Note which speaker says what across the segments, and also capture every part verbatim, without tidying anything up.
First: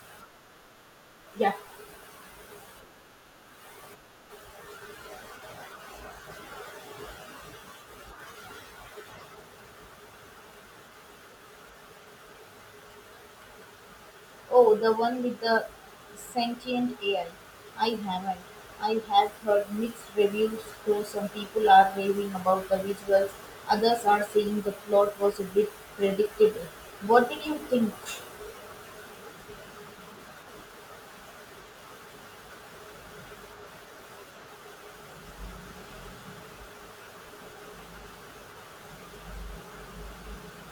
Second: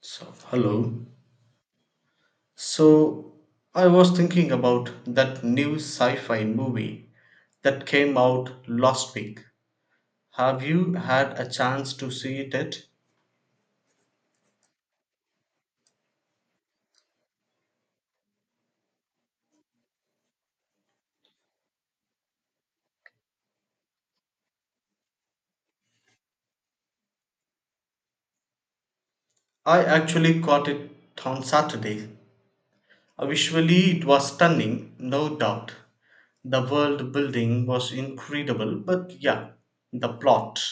Speaker 1: So, hello.
Speaker 2: Yeah.
Speaker 1: So, I was thinking about that new sci fi movie that came out last week. Have you had a chance to see it yet?
Speaker 2: Oh, the one with the sentient A I. I I haven't. I have heard mixed reviews, though some people are raving about the visuals, others are saying the plot was a bit predictable. What did you think?
Speaker 1: I actually caught it on Saturday. Uh, Visually, it was stunning, no doubt. The world building was incredible, but yeah, the plot.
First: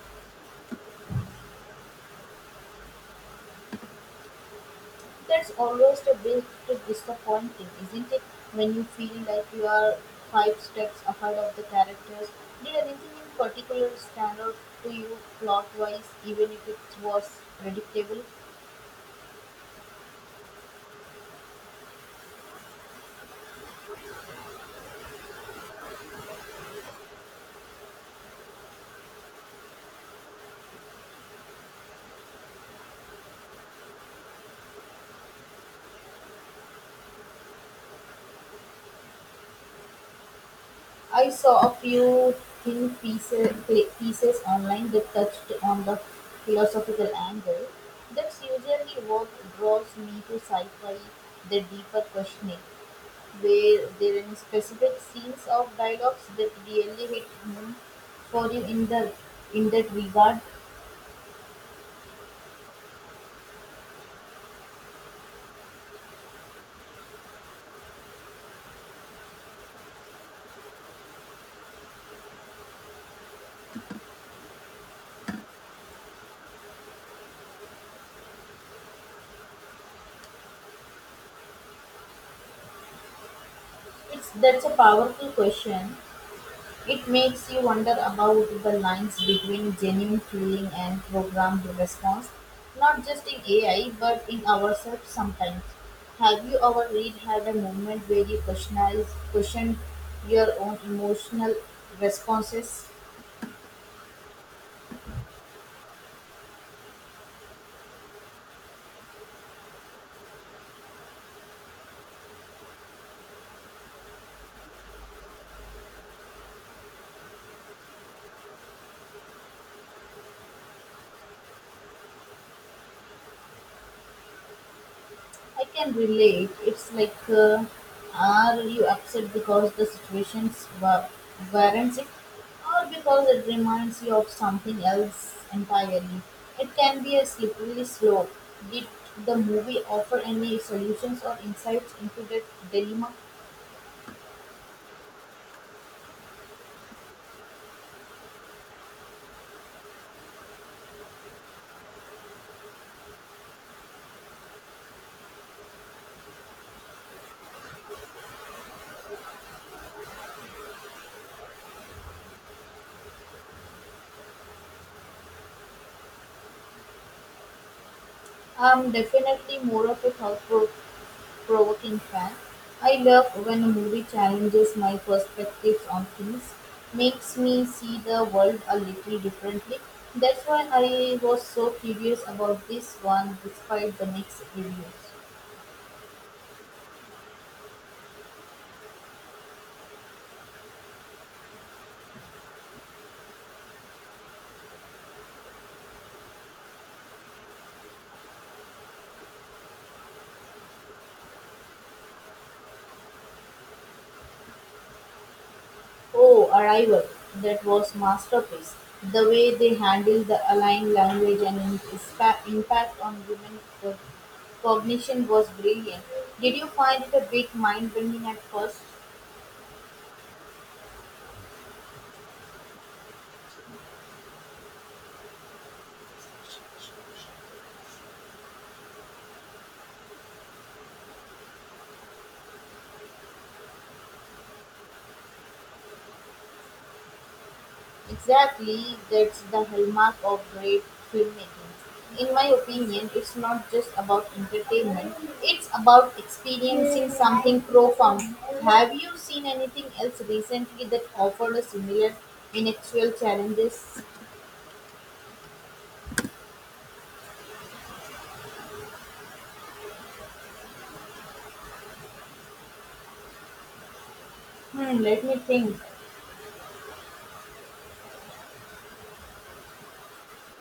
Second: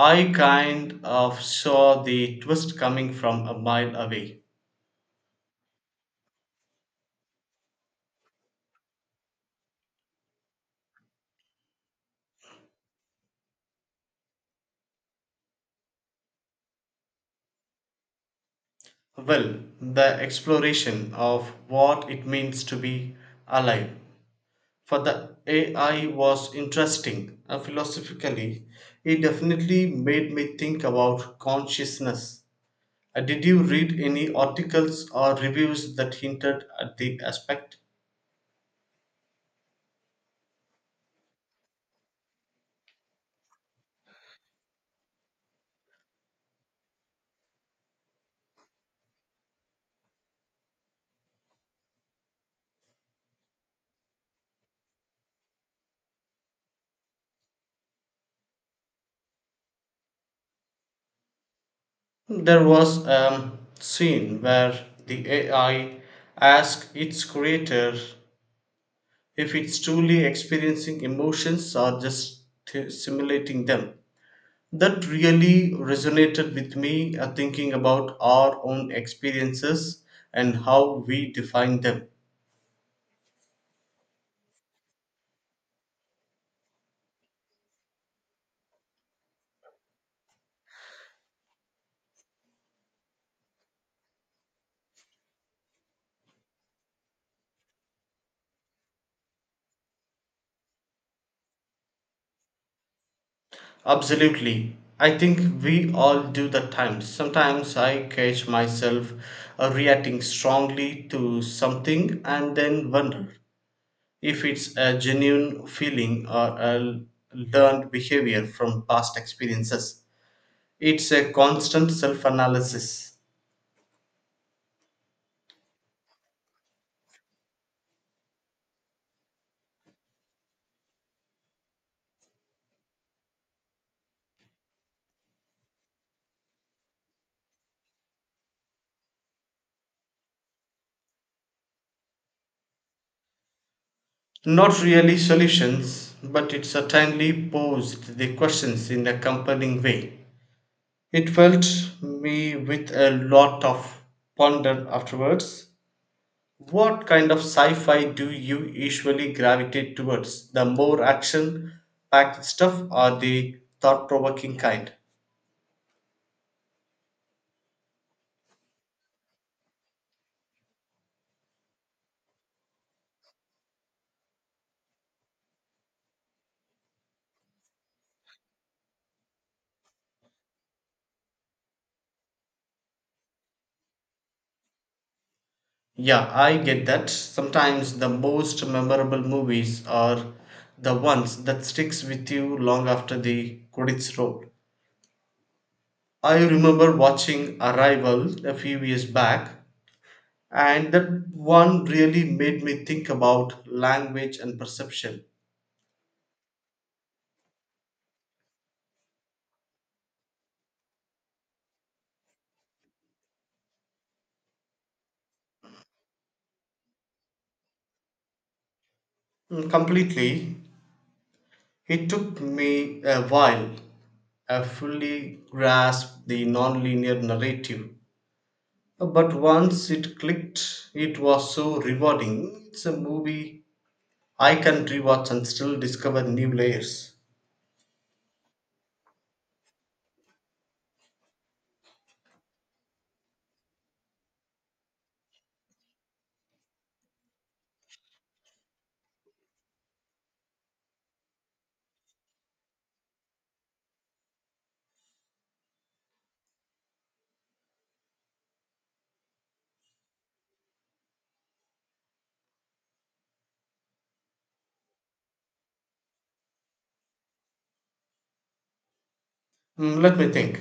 Speaker 1: I kind of saw the twist coming from a mile away.
Speaker 2: That's always a bit disappointing, isn't it? When you feel like you are five steps ahead of the characters. Did anything in particular stand out to you plot wise, even if it was predictable?
Speaker 1: Well, the exploration of what it means to be alive. For the A I was interesting uh, philosophically. It definitely made me think about consciousness. Uh, did you read any articles or reviews that hinted at the aspect?
Speaker 2: I saw a few thin pieces, pieces online that touched on the philosophical angle. That's usually what draws me to sci-fi, the deeper questioning. Were there any specific scenes of dialogues that really hit home for you in the in that regard?
Speaker 1: There was a scene where the A I asked its creator if it's truly experiencing emotions or just t- simulating them. That really resonated with me, uh, thinking about our own experiences and how we define them.
Speaker 2: It's that's a powerful question. It makes you wonder about the lines between genuine feeling and programmed response, not just in A I but in ourselves sometimes. Have you ever read had a moment where you questioned questioned your own emotional responses?
Speaker 1: Absolutely. I think we all do that times. Sometimes I catch myself uh, reacting strongly to something and then wonder if it's a genuine feeling or a learned behavior from past experiences. It's a constant self analysis.
Speaker 2: I can relate. It's like, uh, are you upset because the situations wa- warrants it, or because it reminds you of something else entirely? It can be a slippery slope. Did the movie offer any solutions or insights into that dilemma?
Speaker 1: Not really solutions, but it certainly posed the questions in a compelling way. It felt me with a lot of ponder afterwards. What kind of sci fi do you usually gravitate towards? The more action packed stuff or the thought provoking kind?
Speaker 2: I'm definitely more of a thought-provoking fan. I love when a movie challenges my perspectives on things, makes me see the world a little differently. That's why I was so curious about this one despite the mixed reviews.
Speaker 1: Yeah, I get that. Sometimes the most memorable movies are the ones that sticks with you long after the credits roll. I remember watching Arrival a few years back, and that one really made me think about language and perception.
Speaker 2: Oh, Arrival, that was masterpiece. The way they handle the alien language and its pa- impact on women co- cognition was brilliant. Did you find it a bit mind-bending at first?
Speaker 1: Mm, completely. It took me a while I fully grasped the nonlinear narrative, but once it clicked, it was so rewarding. It's a movie I can rewatch and still discover new layers.
Speaker 2: Exactly, that's the hallmark of great filmmaking. In my opinion, it's not just about entertainment, it's about experiencing something profound. Have you seen anything else recently that offered a similar intellectual challenges? Hmm, let me think.
Speaker 1: Mm, let me think.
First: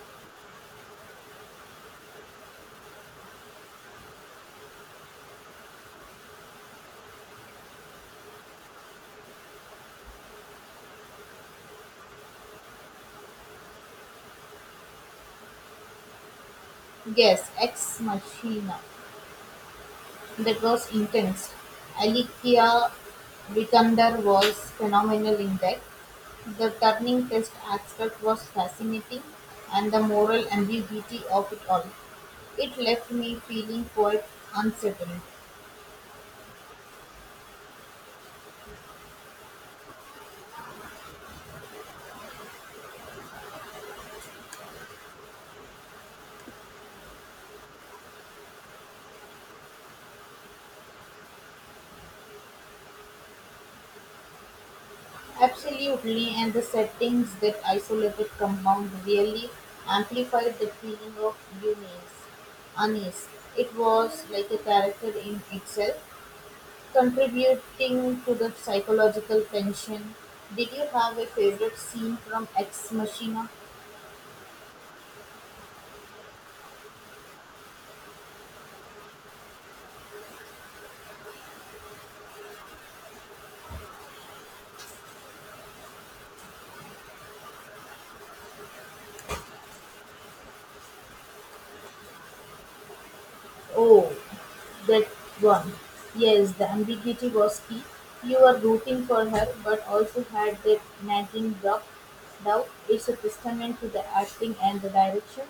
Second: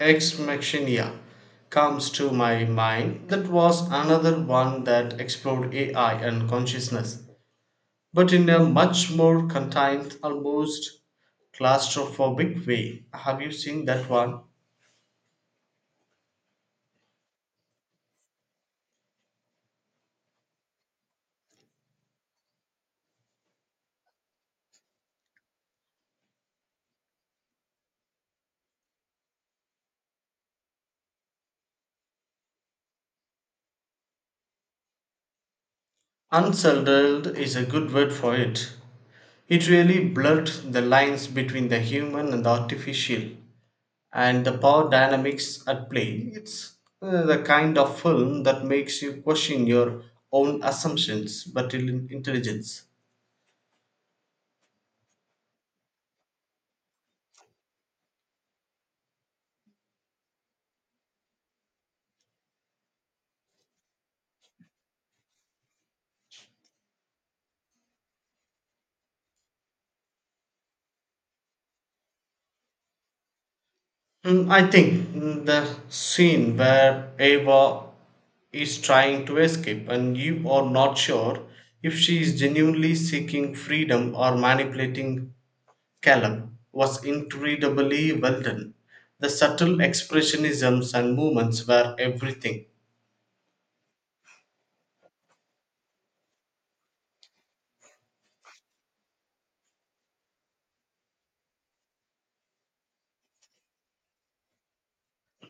Speaker 1: Ex Machina comes to my mind. That was another one that explored A I and consciousness, but in a much more contained, almost claustrophobic way. Have you seen that one?
Speaker 2: Yes, Ex Machina. That was intense. Alicia Vikander was phenomenal in that. The turning test aspect was fascinating, and the moral ambiguity of it all. It left me feeling quite unsettled.
Speaker 1: Unsettled is a good word for it. It really blurred the lines between the human and the artificial, and the power dynamics at play. It's uh, the kind of film that makes you question your own assumptions but in- intelligence.
Speaker 2: Absolutely, and the settings that isolated compound really amplified the feeling of unease. unease. It was like a character in itself, contributing to the psychological tension. Did you have a favorite scene from Ex Machina?
Speaker 1: Mm, I think, mm, the scene where Ava is trying to escape and you are not sure if she is genuinely seeking freedom or manipulating Caleb was incredibly well done. The subtle expressionisms and movements were everything.
Speaker 2: Oh, that one. Yes, the ambiguity was key. You were rooting for her, but also had that nagging doubt. doubt. It's a testament to the acting and the direction.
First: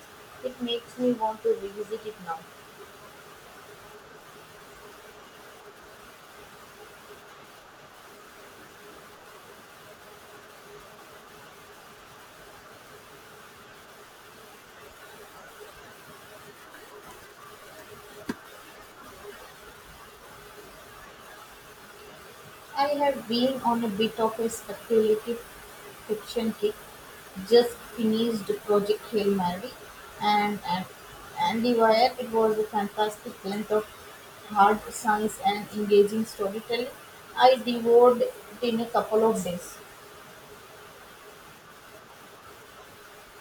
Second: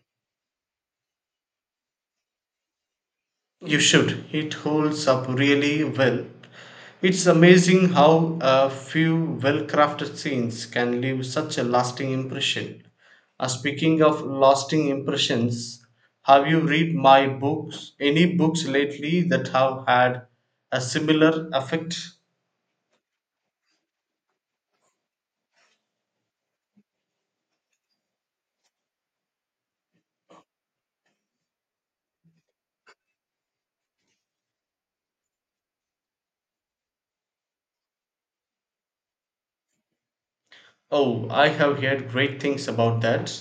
Speaker 2: It makes me want to revisit it now.
Speaker 1: You should. It holds up really well. It's amazing how a few well crafted scenes can leave such a lasting impression. Uh, speaking of lasting impressions, have you read my books? Any books lately that have had a similar effect?
Speaker 2: I have been on a bit of a speculative fiction kick. Just finished Project Hail Mary and and Andy Wire. It was a fantastic blend of hard science and engaging storytelling. I devoured it in a couple of days.
Speaker 1: Oh, I have heard great things about that.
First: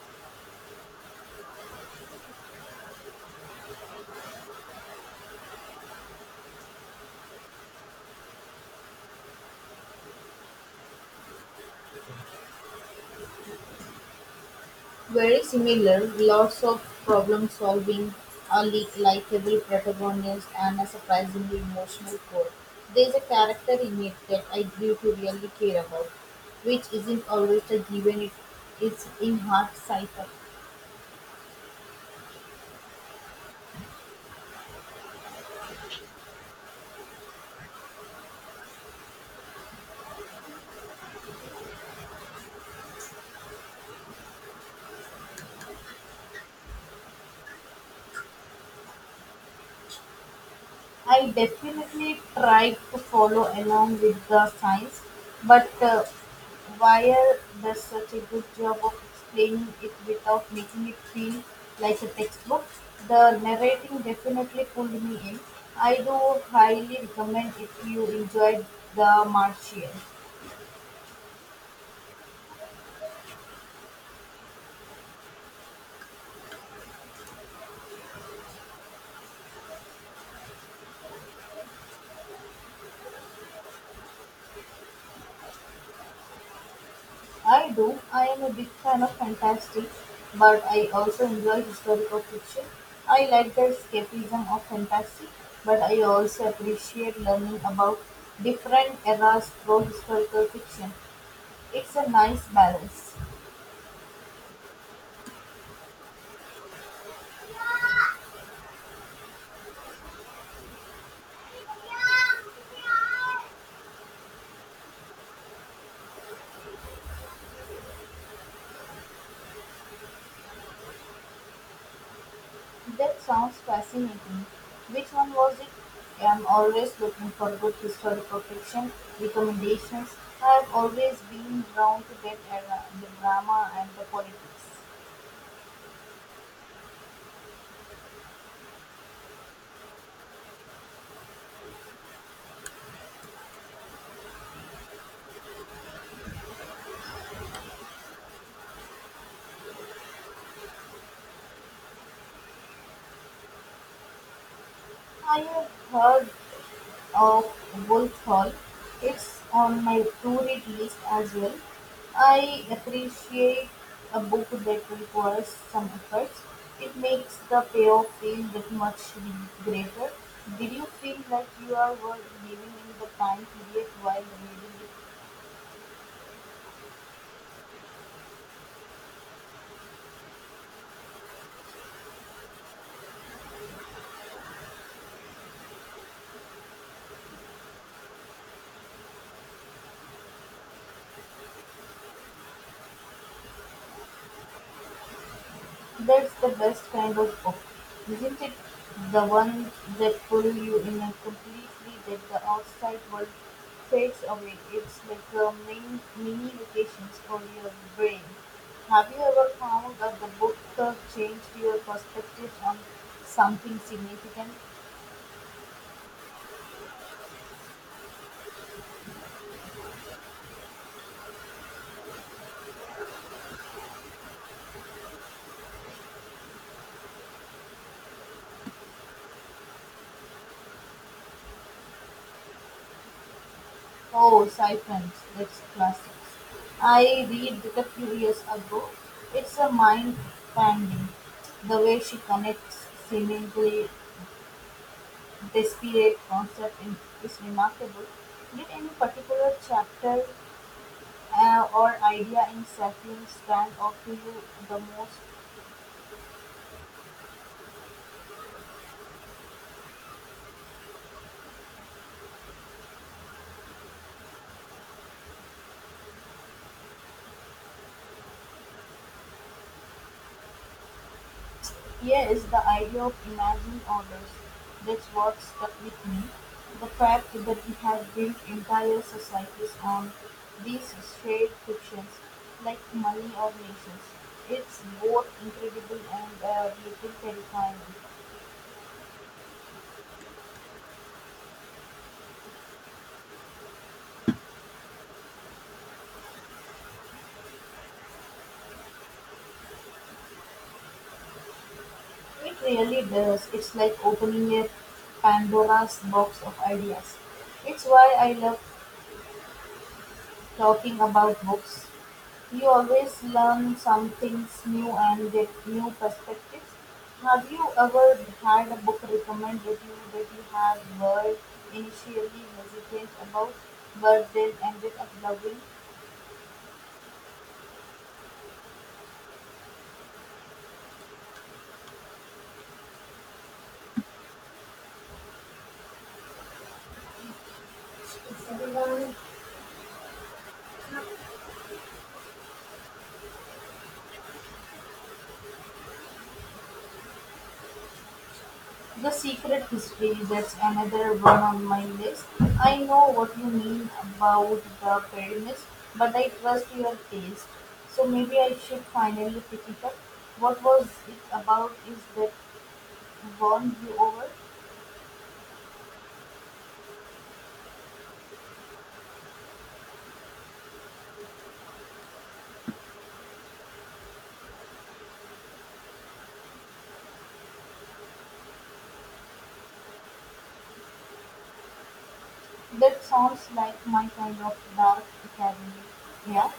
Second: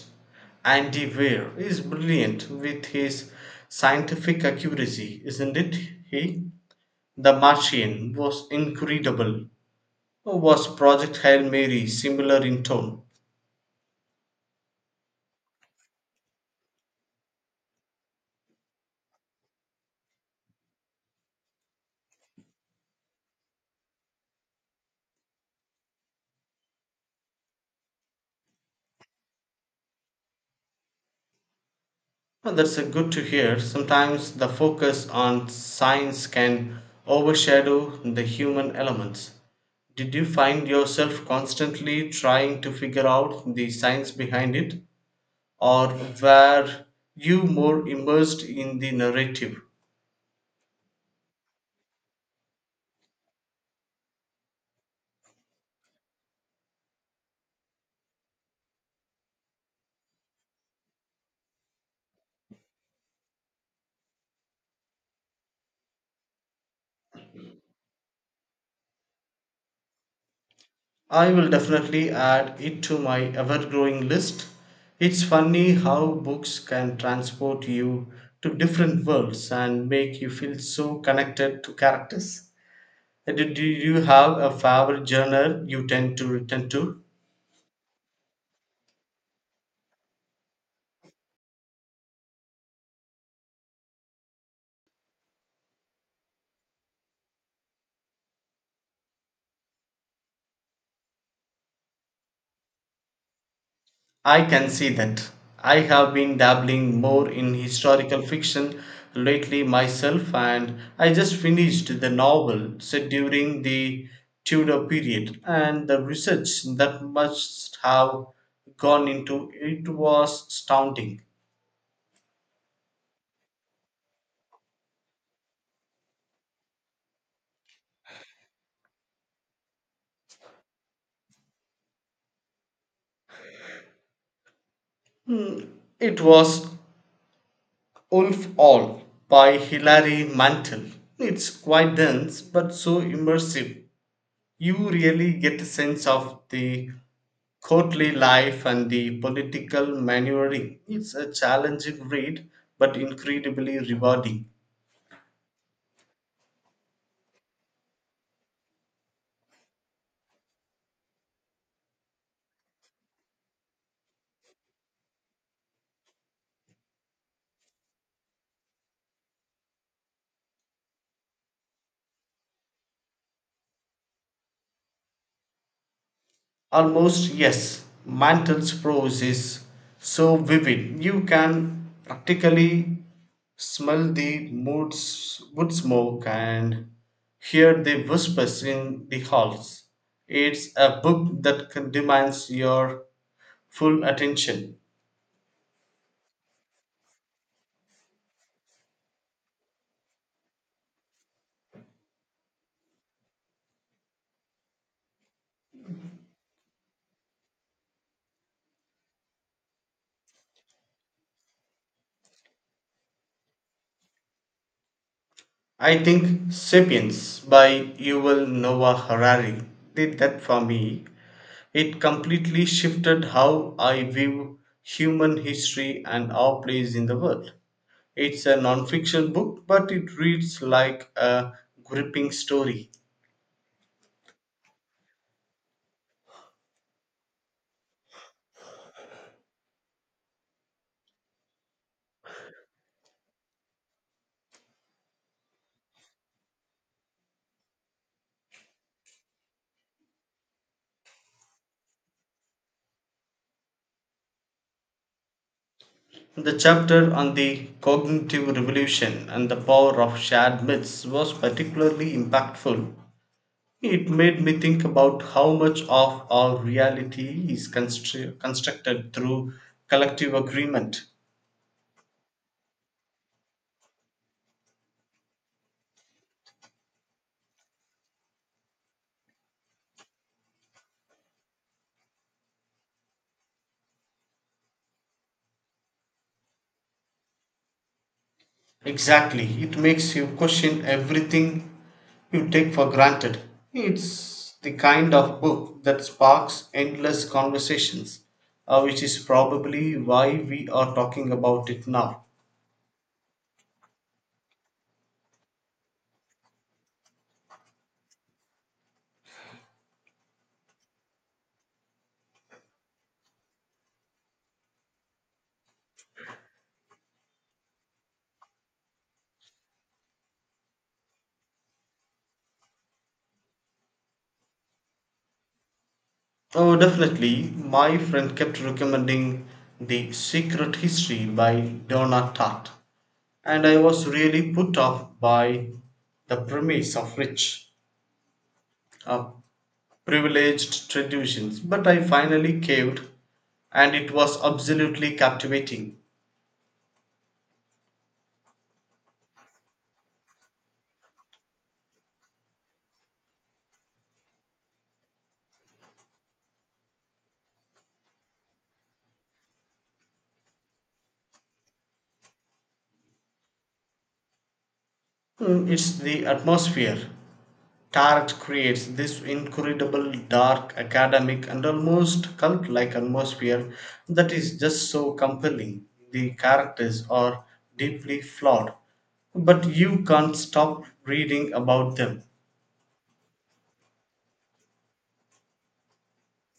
Speaker 1: Andy Weir is brilliant with his scientific accuracy, isn't it? He. The Martian was incredible. Was Project Hail Mary similar in tone?
Speaker 2: Very similar, lots of problem-solving, a li- likable protagonist, and a surprisingly emotional core. There's a character in it that I grew to really care about, which isn't always a given. It, it's in hard sci-fi.
Speaker 1: Oh, that's a good to hear. Sometimes the focus on science can overshadow the human elements. Did you find yourself constantly trying to figure out the science behind it? Or were you more immersed in the narrative?
Speaker 2: I definitely tried to follow along with the science, but uh, Wire does such a good job of explaining it without making it feel like a textbook. The narrating definitely pulled me in. I do highly recommend if you enjoyed The Martian.
Speaker 1: I will definitely add it to my ever growing list. It's funny how books can transport you to different worlds and make you feel so connected to characters. Uh, Do do you have a favorite genre you tend to return to?
Speaker 2: I do. I am a big fan of fantasy, but I also enjoy historical fiction. I like the escapism of fantasy, but I also appreciate learning about different eras through historical fiction. It's a nice balance.
Speaker 1: I can see that. I have been dabbling more in historical fiction lately myself, and I just finished the novel set during the Tudor period, and the research that must have gone into it was astounding.
Speaker 2: That sounds fascinating. Which one was it? I'm always looking for good historical fiction recommendations. I've always been drawn to that era, the drama and the politics.
Speaker 1: Hmm, it was Wolf All by Hilary Mantel. It's quite dense but so immersive. You really get a sense of the courtly life and the political maneuvering. It's a challenging read, but incredibly rewarding.
Speaker 2: I have heard of Wolf Hall. It's on my to read list as well. I appreciate a book that requires some effort. It makes the payoff feel that much greater. Did you feel like you are were living in the time period while reading it?
Speaker 1: Almost, yes, Mantel's prose is so vivid. You can practically smell the mood, s- wood smoke and hear the whispers in the halls. It's a book that can demands your full attention.
Speaker 2: That's the best kind of book, isn't it? The one that pulls you in a completely that the outside world fades away. It's like a mini, mini vacations for your brain. Have you ever found that the book that changed your perspective on something significant?
Speaker 1: I think Sapiens by Yuval Noah Harari did that for me. It completely shifted how I view human history and our place in the world. It's a non-fiction book, but it reads like a gripping story.
Speaker 2: Oh, Siphons, that's classic. I read it a few years ago. It's a mind bending. The way she connects seemingly this period concept in, is remarkable. Did any particular chapter uh, or idea in Sapiens stand out to you the most?
Speaker 1: The chapter on the cognitive revolution and the power of shared myths was particularly impactful. It made me think about how much of our reality is constru- constructed through collective agreement.
Speaker 2: Here is the idea of imagined orders. That's what stuck with me. The fact that we have built entire societies on these shared fictions, like money or nations. It's both incredible and a little terrifying.
Speaker 1: Exactly. It makes you question everything you take for granted. It's the kind of book that sparks endless conversations, uh, which is probably why we are talking about it now.
Speaker 2: It really does. It's like opening a Pandora's box of ideas. It's why I love talking about books. You always learn some things new and get new perspectives. Have you ever had a book recommend you that you have were initially hesitant about but then ended up loving?
Speaker 1: Oh, definitely. My friend kept recommending The Secret History by Donna Tartt, and I was really put off by the premise of rich, uh, privileged traditions. But I finally caved, and it was absolutely captivating.
Speaker 2: The Secret History, that's another one on my list. I know what you mean about the premise, but I trust your taste. So maybe I should finally pick it up. What was it about? Is that won you over?
Speaker 1: Mm, it's the atmosphere. Tarot creates this incredible, dark, academic, and almost cult like atmosphere that is just so compelling. The characters are deeply flawed, but you can't stop reading about them.
Speaker 2: That sounds like my kind of dark academy. Yeah,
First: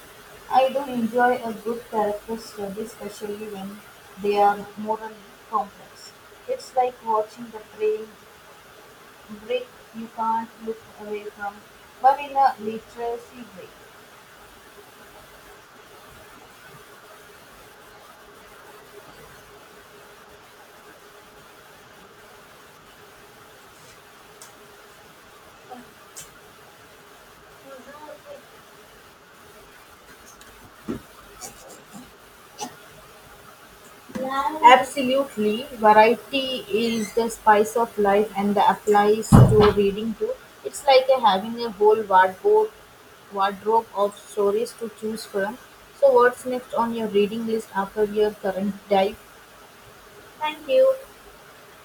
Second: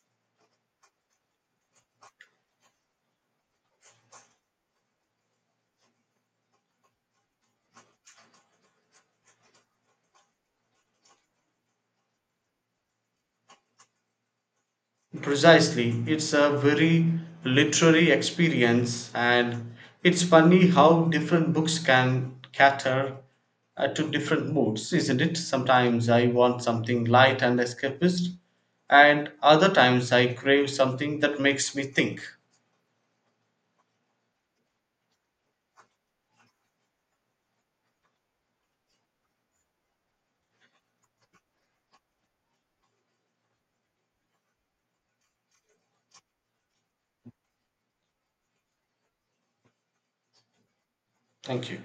Speaker 2: I do enjoy a good character study, especially when they are morally complex. It's like watching the train break, you can't look away from, but in a literacy break.
Speaker 1: Precisely. It's a very literary experience, and it's funny how different books can cater, uh, to different moods, isn't it? Sometimes I want something light and escapist, and other times I crave something that makes me think.
Speaker 2: Absolutely. Variety is the spice of life and that applies to reading too. It's like a, having a whole wardrobe, wardrobe of stories to choose from. So, what's next on your reading list after your current dive? Thank you.
Speaker 1: Thank you.